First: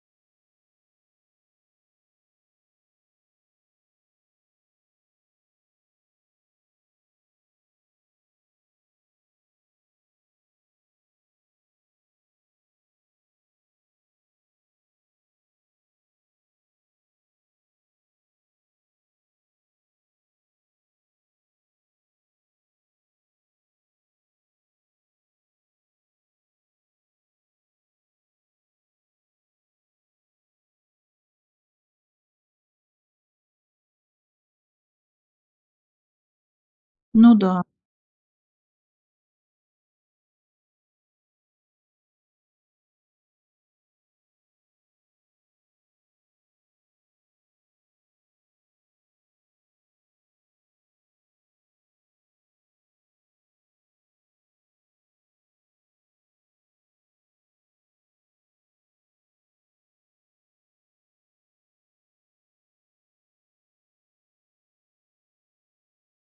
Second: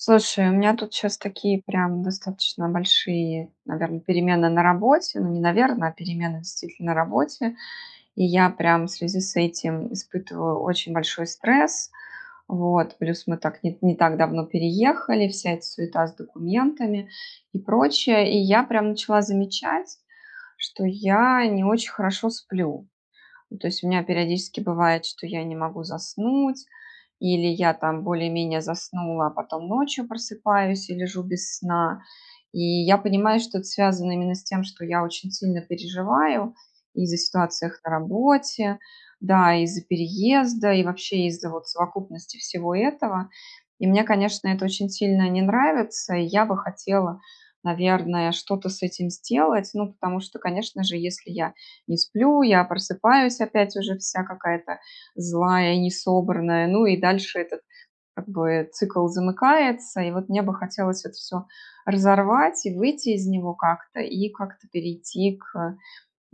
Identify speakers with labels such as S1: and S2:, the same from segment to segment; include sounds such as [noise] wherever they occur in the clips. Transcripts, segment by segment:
S1: Слушай, у меня тут щас такие прям достаточно большие наверное перемены на работе. Ну не наверное, а перемены действительно на работе. И я прям в связи с этим испытываю очень большой стресс. Вот. Плюс мы так, ни, не так давно переехали, вся эта суета с документами и прочее. И я прям начала замечать, что я не очень хорошо сплю. То есть у меня периодически бывает, что я не могу заснуть. Или я там более менее заснула, а потом ночью просыпаюсь и лежу без сна. И я понимаю, что это связано именно с тем, что я очень сильно переживаю из-за
S2: Ну да.
S1: ситуаций на работе. Да, из-за переезда и вообще из-за вот совокупности всего этого. И мне, конечно, это очень сильно не нравится. И я бы хотела, наверное, что-то с этим сделать. Ну потому что, конечно же, если я не сплю, я просыпаюсь опять уже вся какая-то злая и не собранная. Ну и дальше этот, как бы цикл замыкается. И вот мне бы хотелось это всё разорвать. И выйти из него как-то и как-то перейти к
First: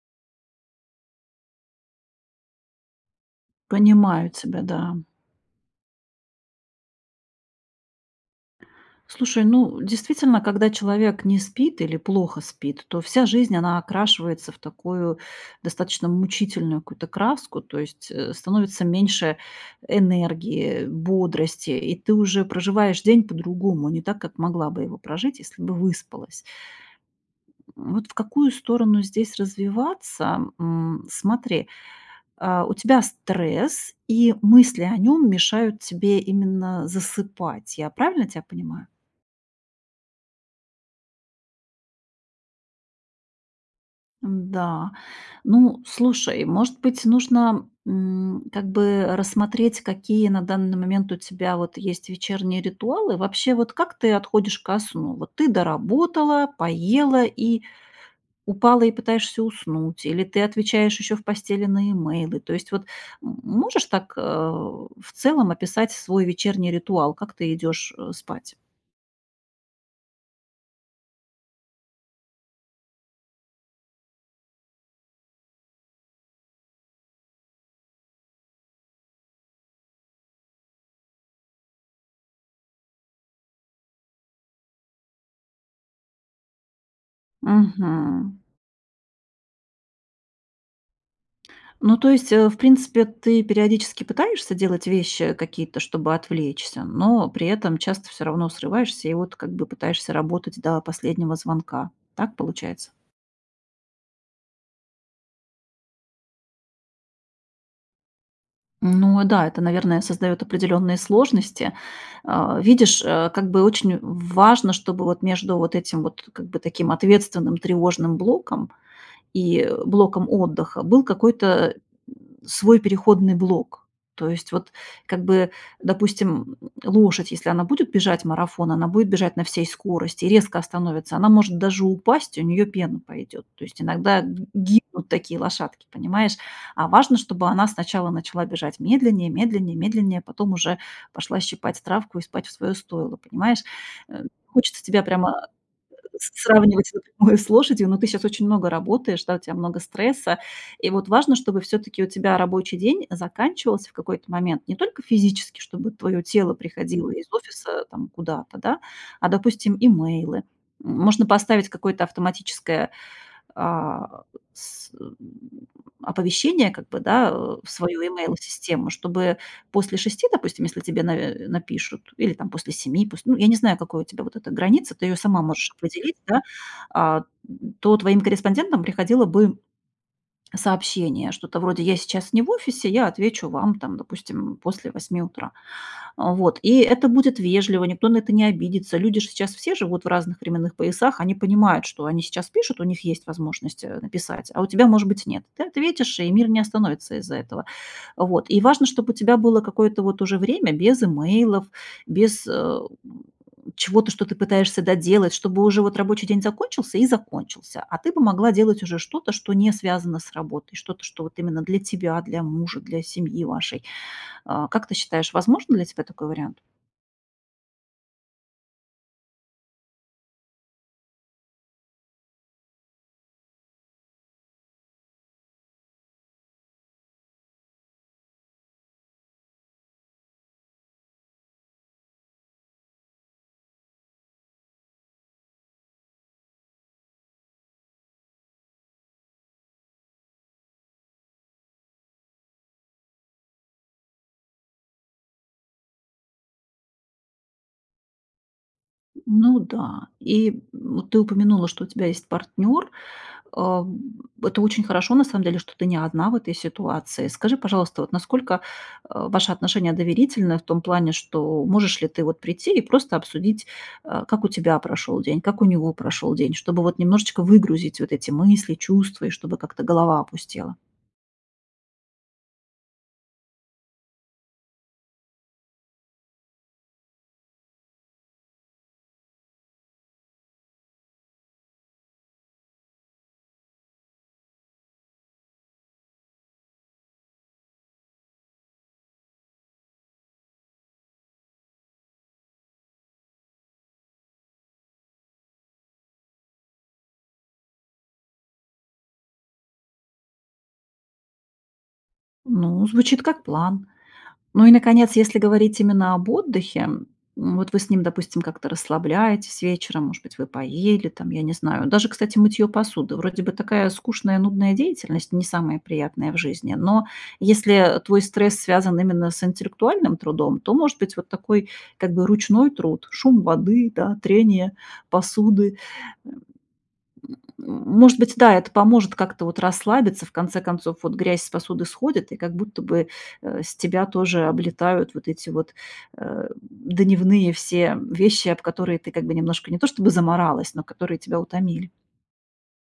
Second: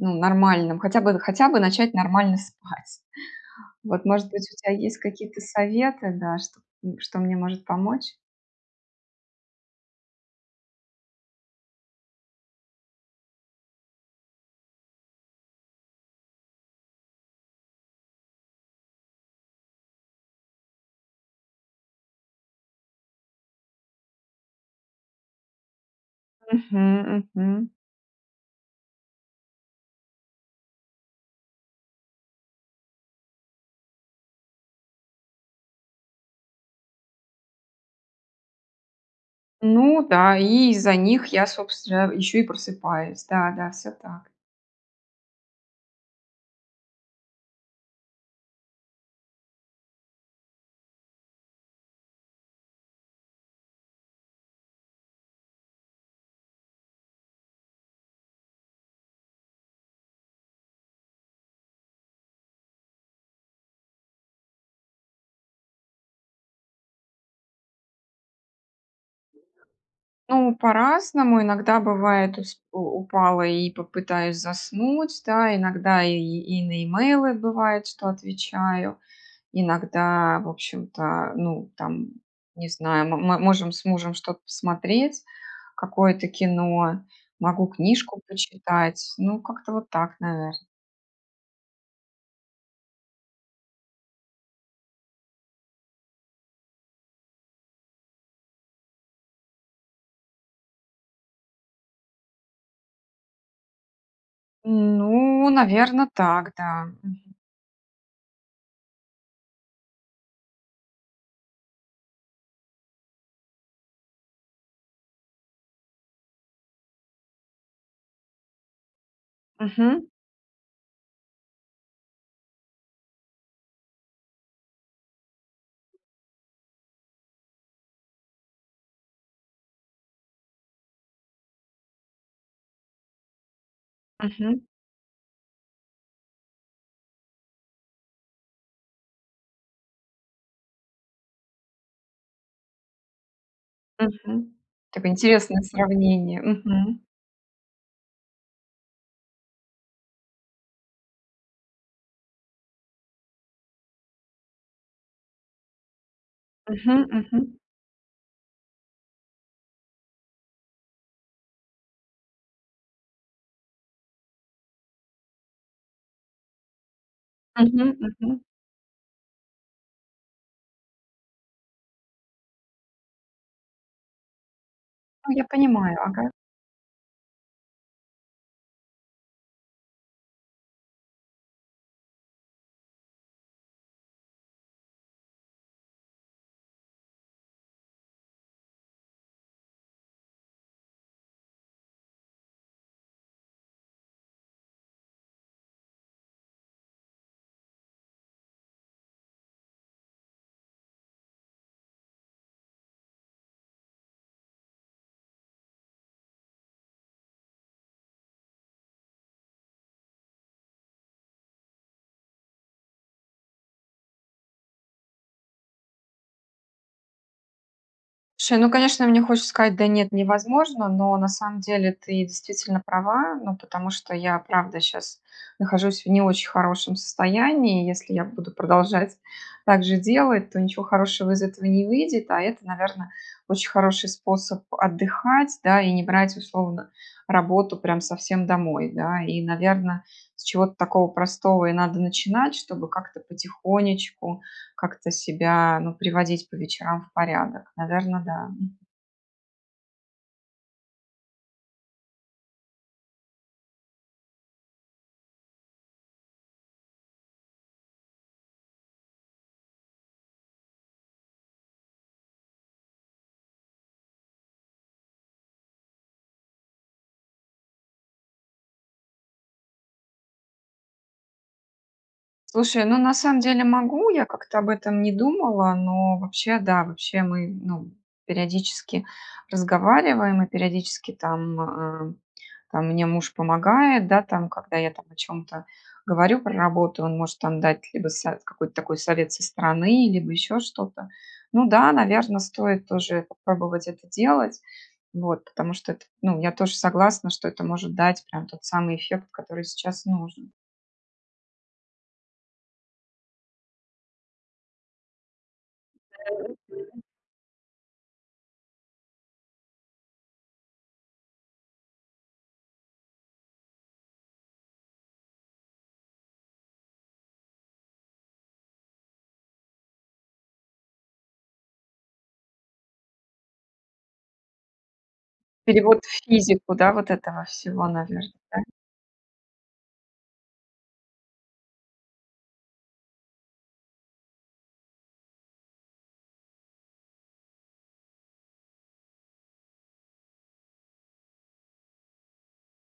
S1: ну нормальным, хотя бы, хотя бы начать нормально спать. Вот
S2: Понимаю
S1: может быть у
S2: тебя,
S1: тебя
S2: да.
S1: есть какие-то советы, да, что что мне может помочь?
S2: Слушай, ну, действительно. Когда человек не спит или плохо спит, то вся жизнь она окрашивается в такую достаточно мучительную какую-то краску. То есть, э, становится меньше энергии, бодрости, и ты уже проживаешь день по-другому. Не так, как могла бы его прожить, если бы выспалась.
S1: Мгм, мгм.
S2: М, вот в какую сторону здесь развиваться, м. Смотри, а, у тебя стресс, и мысли о нем мешают тебе именно засыпать, я правильно тебя понимаю?
S1: Ну да. И из-за них я собственно еще и просыпаюсь. Да, да, всё так.
S2: М-да. Ну, слушай. Может быть, нужно, м, как бы рассмотреть, какие на данный момент у тебя вот есть вечерние ритуалы? Вообще, вот как ты отходишь ко сну? Вот ты доработала, поела и упала и пытаешься уснуть или ты отвечаешь еще в постели на имейлы. То есть, вот, м, можешь так, э, в целом описать свой вечерний ритуал, как ты идешь, э, спать?
S1: Ну по-разному, иногда бывает, то есть у упала и попытаюсь заснуть, да, иногда и, и на имейлы бывает, что отвечаю. Иногда в общем-то, ну там не знаю, м мы можем с мужем что-то посмотреть, какое-то кино. Могу книжку
S2: Мгм.
S1: почитать, ну как-то вот так наверно.
S2: Ну, то есть, э, в принципе ты периодически пытаешься делать вещи какие-то, чтобы отвлечься, но при этом часто всё равно срываешься и вот как бы пытаешься работать до последнего звонка, так получается?
S1: Ну наверно так, да, мгм.
S2: Ну да, это, наверное, создает определенные сложности. А, видишь, э, как бы очень в важно, чтобы вот между вот этим вот как бы таким ответственным, тревожным блоком и
S1: Мгм.
S2: блоком отдыха был какой-то, э, свой переходный блок. То есть вот как бы, допустим, лошадь, если она будет бежать марафон, она будет бежать на всей скорости, резко остановится, она может даже упасть, и у неё пена пойдёт. То есть иногда ги
S1: Мгм.
S2: гибнут такие лошадки, понимаешь? А важно, чтобы она сначала начала бежать медленнее, медленнее, медленнее, потом уже пошла щипать травку и спать в своё стойло, понимаешь? Э,
S1: Мгм.
S2: хочется тебя
S1: Такое
S2: прямо
S1: интересное сравнение,
S2: сравнивать
S1: мгм.
S2: напрямую с лошадью, но ты сейчас очень много работаешь, да, у тебя много стресса. И вот важно, чтобы всё-таки у тебя рабочий день заканчивался в какой-то момент не только физически, чтобы твое тело
S1: Мгм,
S2: приходило из
S1: мгм.
S2: офиса там куда-то, да? А, допустим, имейлы. М, можно поставить какое-то автоматическое, а, с э, оповещение как бы, да, в
S1: Мгм,
S2: свою
S1: мгм.
S2: имейл-систему. Чтобы после 6 допустим, если тебе на напишут, или там после 7 пусть, ну я не знаю, какой у тебя вот эта граница, ты ее
S1: Ну
S2: сама
S1: я
S2: можешь
S1: понимаю,
S2: определить,
S1: ага.
S2: да. А, то твоим корреспондентам приходило бы cообщение. Что-то вроде: "Я сейчас не в офисе, я отвечу вам там, допустим, после 8 утра". А, вот и это будет вежливо, никто на это не обидится. Люди же сейчас все живут в разных временных поясах, они понимают, что они сейчас пишут, у них есть возможность, э, написать, а у тебя, может быть, нет. Ты ответишь, и мир не остановится из-за этого. Вот и важно, чтоб у тебя было какое-то вот уже время без имейлов, без, э, чего-то, что ты пытаешься доделать, чтобы уже вот рабочий день закончился и закончился, а ты бы могла делать уже что-то, что не связано с работой, что-то, что вот именно для тебя, для мужа, для семьи вашей. А, как ты считаешь, возможен для тебя такой вариант?
S1: Слушай, ну конечно, мне хочется сказать: "Да нет, невозможно." Но на самом деле ты действительно права, ну, потому что я, правда, щас нахожусь в не очень хорошем состоянии. Если я буду продолжать так же делать, то ничего хорошего из этого не выйдет, а это, наверно, очень хороший способ отдыхать, да, и не брать условно работу прям совсем домой, да. И, наверно, с чего-то такого простого и надо начинать, чтобы как-то потихонечку, как-то себя, ну, приводить по вечерам в порядок. Наверно, да, м.
S2: Ну да, и, м, ты упомянула, что у тебя есть партнер, э, это очень хорошо, на самом деле, что ты не одна в этой ситуации. Скажи, пожалуйста, вот, насколько, а, ваши отношения доверительны в том плане, что можешь ли ты, вот, прийти и просто обсудить, э, как у тебя прошел день, как у него прошел день, чтобы, вот немножечко выгрузить вот эти мысли, чувства, и чтобы как-то голова опустела.
S1: Слушай, ну на самом деле могу, я как-то об этом не думала, но вообще да, вообще мы, ну, периодически разговариваем, и периодически там, э, там мне муж помогает, да, там, когда я там о чём-то говорю про работу, он может там дать либо со какой-то такой совет со стороны, либо еще что-то. Ну да, наверно, стоит тоже попробовать это делать, вот, потому что это, ну, я тоже согласна, что это может дать прям тот самый эффект, который сейчас нужен.
S2: Ну звучит как план. Ну и наконец, если говорить именно об отдыхе.
S1: [unintelligible]
S2: Вот вы с ним, допустим, как-то расслабляетесь вечером, может быть вы поели там, я не знаю. Даже, кстати, мытьё посуды, вроде бы такая скучная, нудная деятельность, не самая приятная в жизни. Но, если, э, твой стресс связан именно с интеллектуальным трудом, то, может быть, вот такой, как бы, ручной труд: шум воды, да, трение посуды.
S1: Перевод в физику, да, вот этого
S2: М,
S1: всего
S2: может
S1: наверно,
S2: быть да,
S1: да?
S2: это поможет как-то вот расслабиться, в конце концов вот грязь с посуды сходит, и как будто бы, э, с тебя тоже облетают вот эти вот, э, дневные все вещи, об которые ты как бы немножко не то чтобы замаралась, но которые тебя утомили.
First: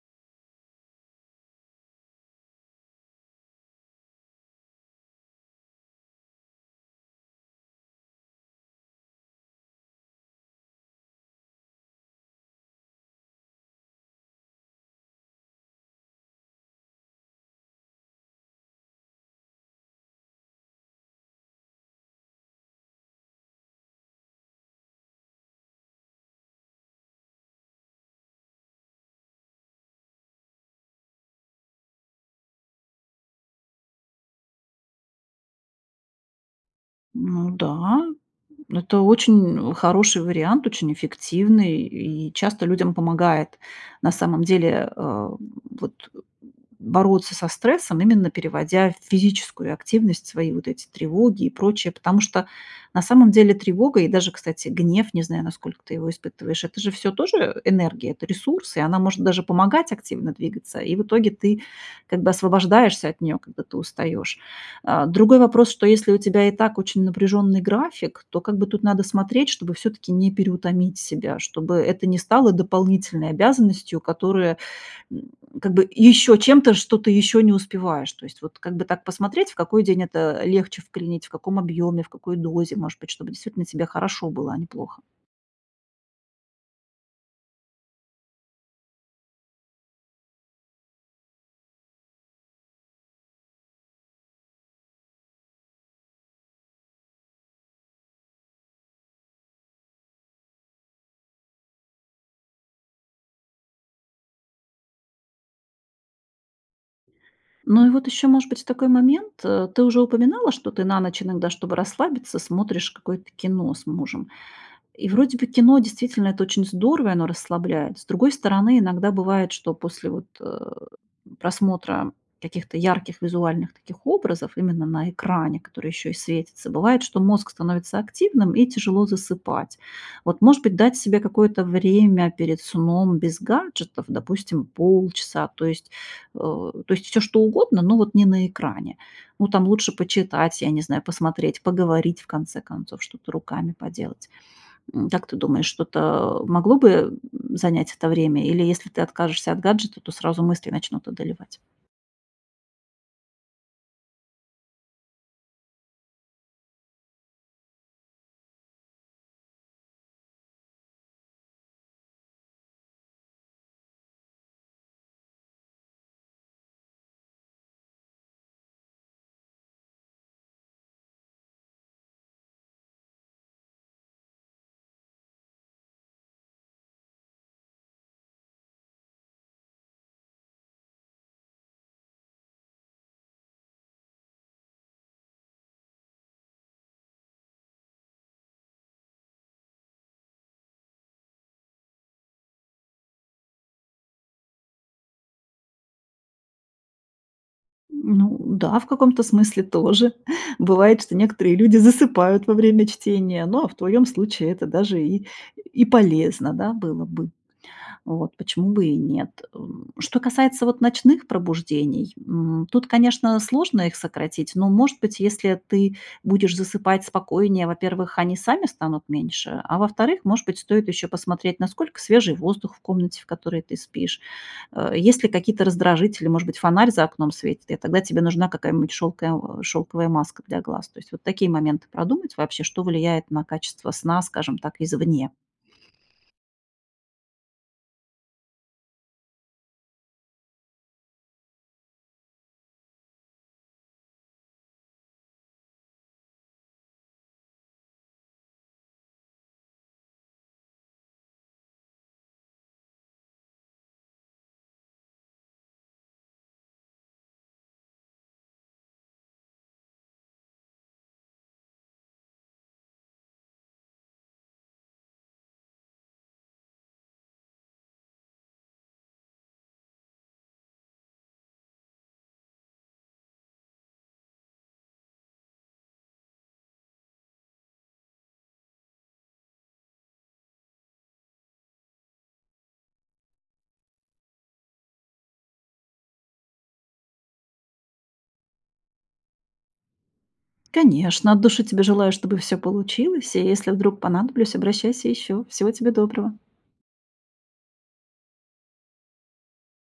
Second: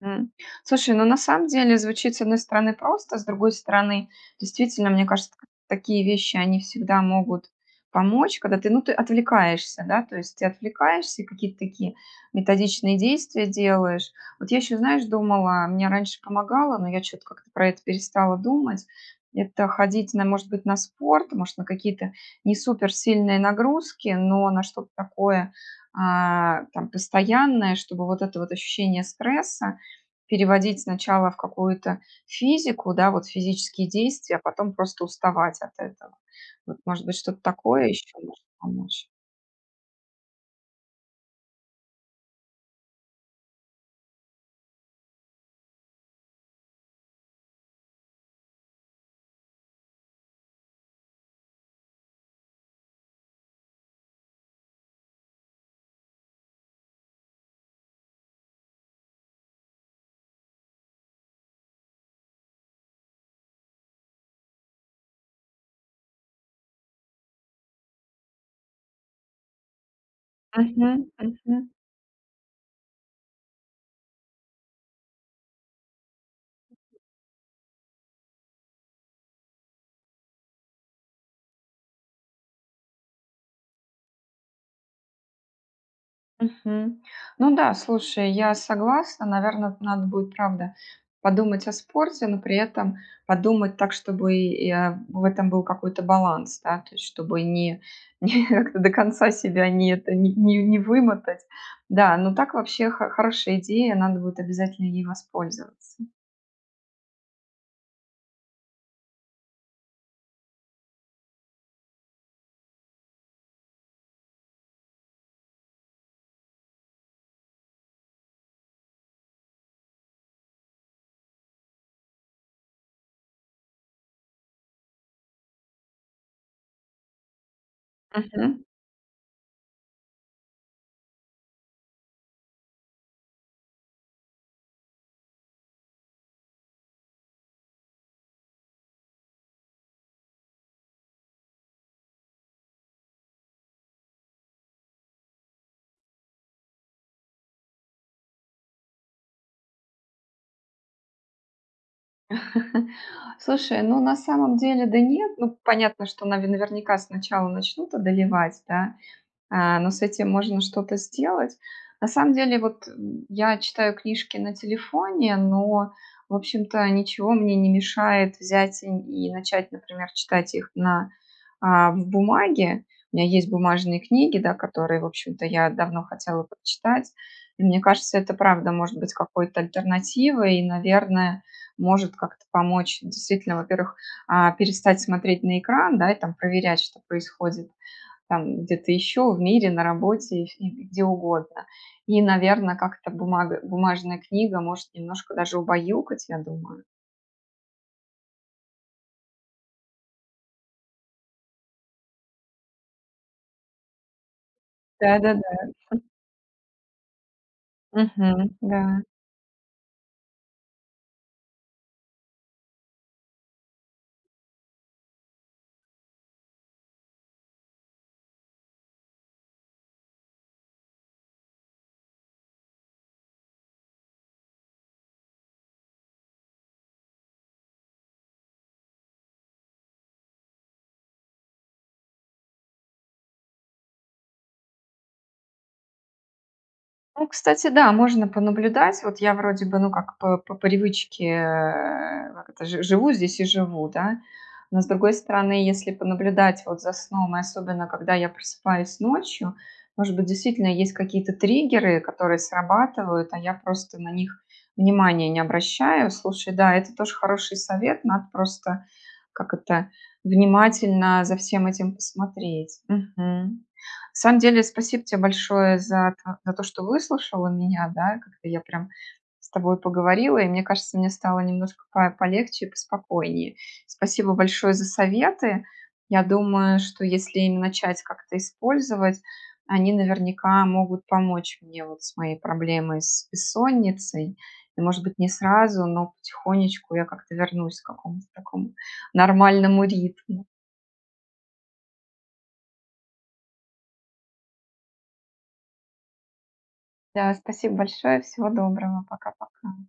S1: М, слушай, ну на самом деле звучит с одной стороны просто, с другой стороны действительно, мне кажется такие вещи они всегда могут помочь, когда ты, ну ты отвлекаешься, да? То есть ты отвлекаешься, какие-то такие методичные действия делаешь. Вот я ещё, знаешь, думала, мне раньше помогало, но я чё-то как-то про это перестала думать. Это ходить на может быть на спорт, может на какие-то не супер сильные нагрузки, но на что-то такое, а, там постоянное, чтобы вот это вот ощущение стресса переводить сначала в какую-то физику, да, вот физические действия, а потом просто уставать от этого. Вот может быть что-то
S2: Ну
S1: такое
S2: да.
S1: ещё может
S2: Это
S1: помочь?
S2: очень хороший вариант, очень эффективный, и часто людям помогает, на самом деле, а, вот бороться со стрессом, именно переводя в физическую активность свои вот эти тревоги и прочее. Потому что на самом деле тревога и даже, кстати, гнев, не знаю, насколько ты его испытываешь, это же всё тоже, э, энергия, это ресурс, и она может даже помогать активно двигаться. И в итоге ты как бы освобождаешься от нее, когда ты устаешь. А, другой вопрос, что если у тебя и так очень напряженный график, то как бы тут надо смотреть, чтобы всё-таки не переутомить
S1: Мгм,
S2: себя.
S1: мгм.
S2: Чтобы это не стало дополнительной обязанностью, которая, м, как бы ещё чем-то, что ты ещё не успеваешь. То есть вот как бы так посмотреть, в какой день это легче вклинить, в каком объёме, в какой дозе, может быть, чтобы действительно тебе хорошо было, а не плохо.
S1: Мгм. Ну да, слушай, я согласна. Наверно, надо будет правда подумать о спорте, но при этом подумать так, чтобы я в этом был какой-то баланс, да? То есть чтобы не не до конца себя не это, не не не вымотать. Да, но так вообще хо хорошая идея, надо будет обязательно ей воспользоваться.
S2: Ну и вот еще, может быть, такой момент. Э, ты уже упоминала, что ты на ночь иногда, чтобы расслабиться, смотришь какое-то кино с мужем. И, вроде бы, кино, действительно, это очень здорово, и оно расслабляет. С другой стороны, иногда бывает, что после, вот, э, просмотра каких-то ярких визуальных таких образов, именно на экране, которые еще и светятся, бывает, что мозг становится активным,
S1: Мгм.
S2: и тяжело засыпать. Вот, может быть, дать себе какое-то время перед сном без гаджетов, допустим, полчаса. То есть, э, то есть всё что угодно, но вот не на экране. Ну, там лучше почитать, я не знаю, посмотреть Поговорить, в конце концов, что-то руками поделать. М, как ты думаешь, что-то могло бы, м, занять это время, или, если ты откажешься от гаджета, то сразу мысли начнут одолевать?
S1: [laughs] Слушай, ну, на самом деле, да нет, ну, понятно, что нави наверняка, сначала начнут одолевать, да, а, но с этим можно что-то сделать. На самом деле, вот я читаю книжки на телефоне, но в общем-то ничего мне не мешает взять и н и начать, например, читать их на, а, б бумаге. У меня есть бумажные книги, да, которые в общем-то я давно хотела прочитать, и мне кажется, это правда может быть какой-то альтернативой. И, наверное, может как-то помочь действительно, во-первых, а, перестать смотреть на экран, да, и там проверять, что происходит там где-то еще в мире, на работе и фи и где угодно. И, наверно, как-то бумага бумажная книга может немножко даже убаюкать, я думаю.
S2: Ну да, в каком-то смысле тоже. Бывает, что некоторые люди засыпают во время чтения, ну, а в твоем случае это даже и
S1: Да-да-да.
S2: и
S1: [chuckles]
S2: полезно, да, было бы. Вот.
S1: Мгм,
S2: Почему бы и
S1: да.
S2: нет? Э, что касается вот ночных пробуждений, м, тут, конечно, сложно их сократить, но, может быть, если ты будешь засыпать спокойнее, во-первых, они сами станут меньше. А во-вторых, может быть, стоит еще посмотреть, насколько свежий воздух в комнате, в которой ты спишь, э, есть ли какие-то раздражители. Может быть, фонарь за окном светит, и тогда тебе нужна какая-нибудь шелкоя шелковая маска для глаз. То есть вот такие моменты продумать вообще, что влияет на качество сна, скажем так, извне.
S1: Ну, кстати, да, можно понаблюдать. Вот я, вроде бы, ну, как по по привычке, э, как это, жи живу здесь и живу, да. Но, с другой стороны, если понаблюдать вот за сном, и особенно, когда я просыпаюсь ночью, может быть, действительно есть какие-то триггеры, которые срабатывают, а я просто на них внимания не обращаю. Слушай, да, это тоже хороший совет, надо просто, как это, внимательно за всем этим посмотреть. Мгм. На самом деле, спасибо те большое за та за то, что выслушала меня, да, как-то я прям с тобой поговорила, и мне кажется, мне стало немножко по полегче и поспокойнее. Спасибо большое за советы. Я думаю, что если им начать как-то использовать, они наверняка могут помочь мне вот с моей проблемой- с бессонницей. И, может быть, не сразу, но потихонечку я как-то вернусь к какому-то такому нормальному ритму.
S2: Конечно, от души тебе желаю, чтобы всё получилось. И, если вдруг понадоблюсь, обращайся еще. Всего тебе доброго.
S1: Да, спасибо большое, всего доброго. Пока-пока.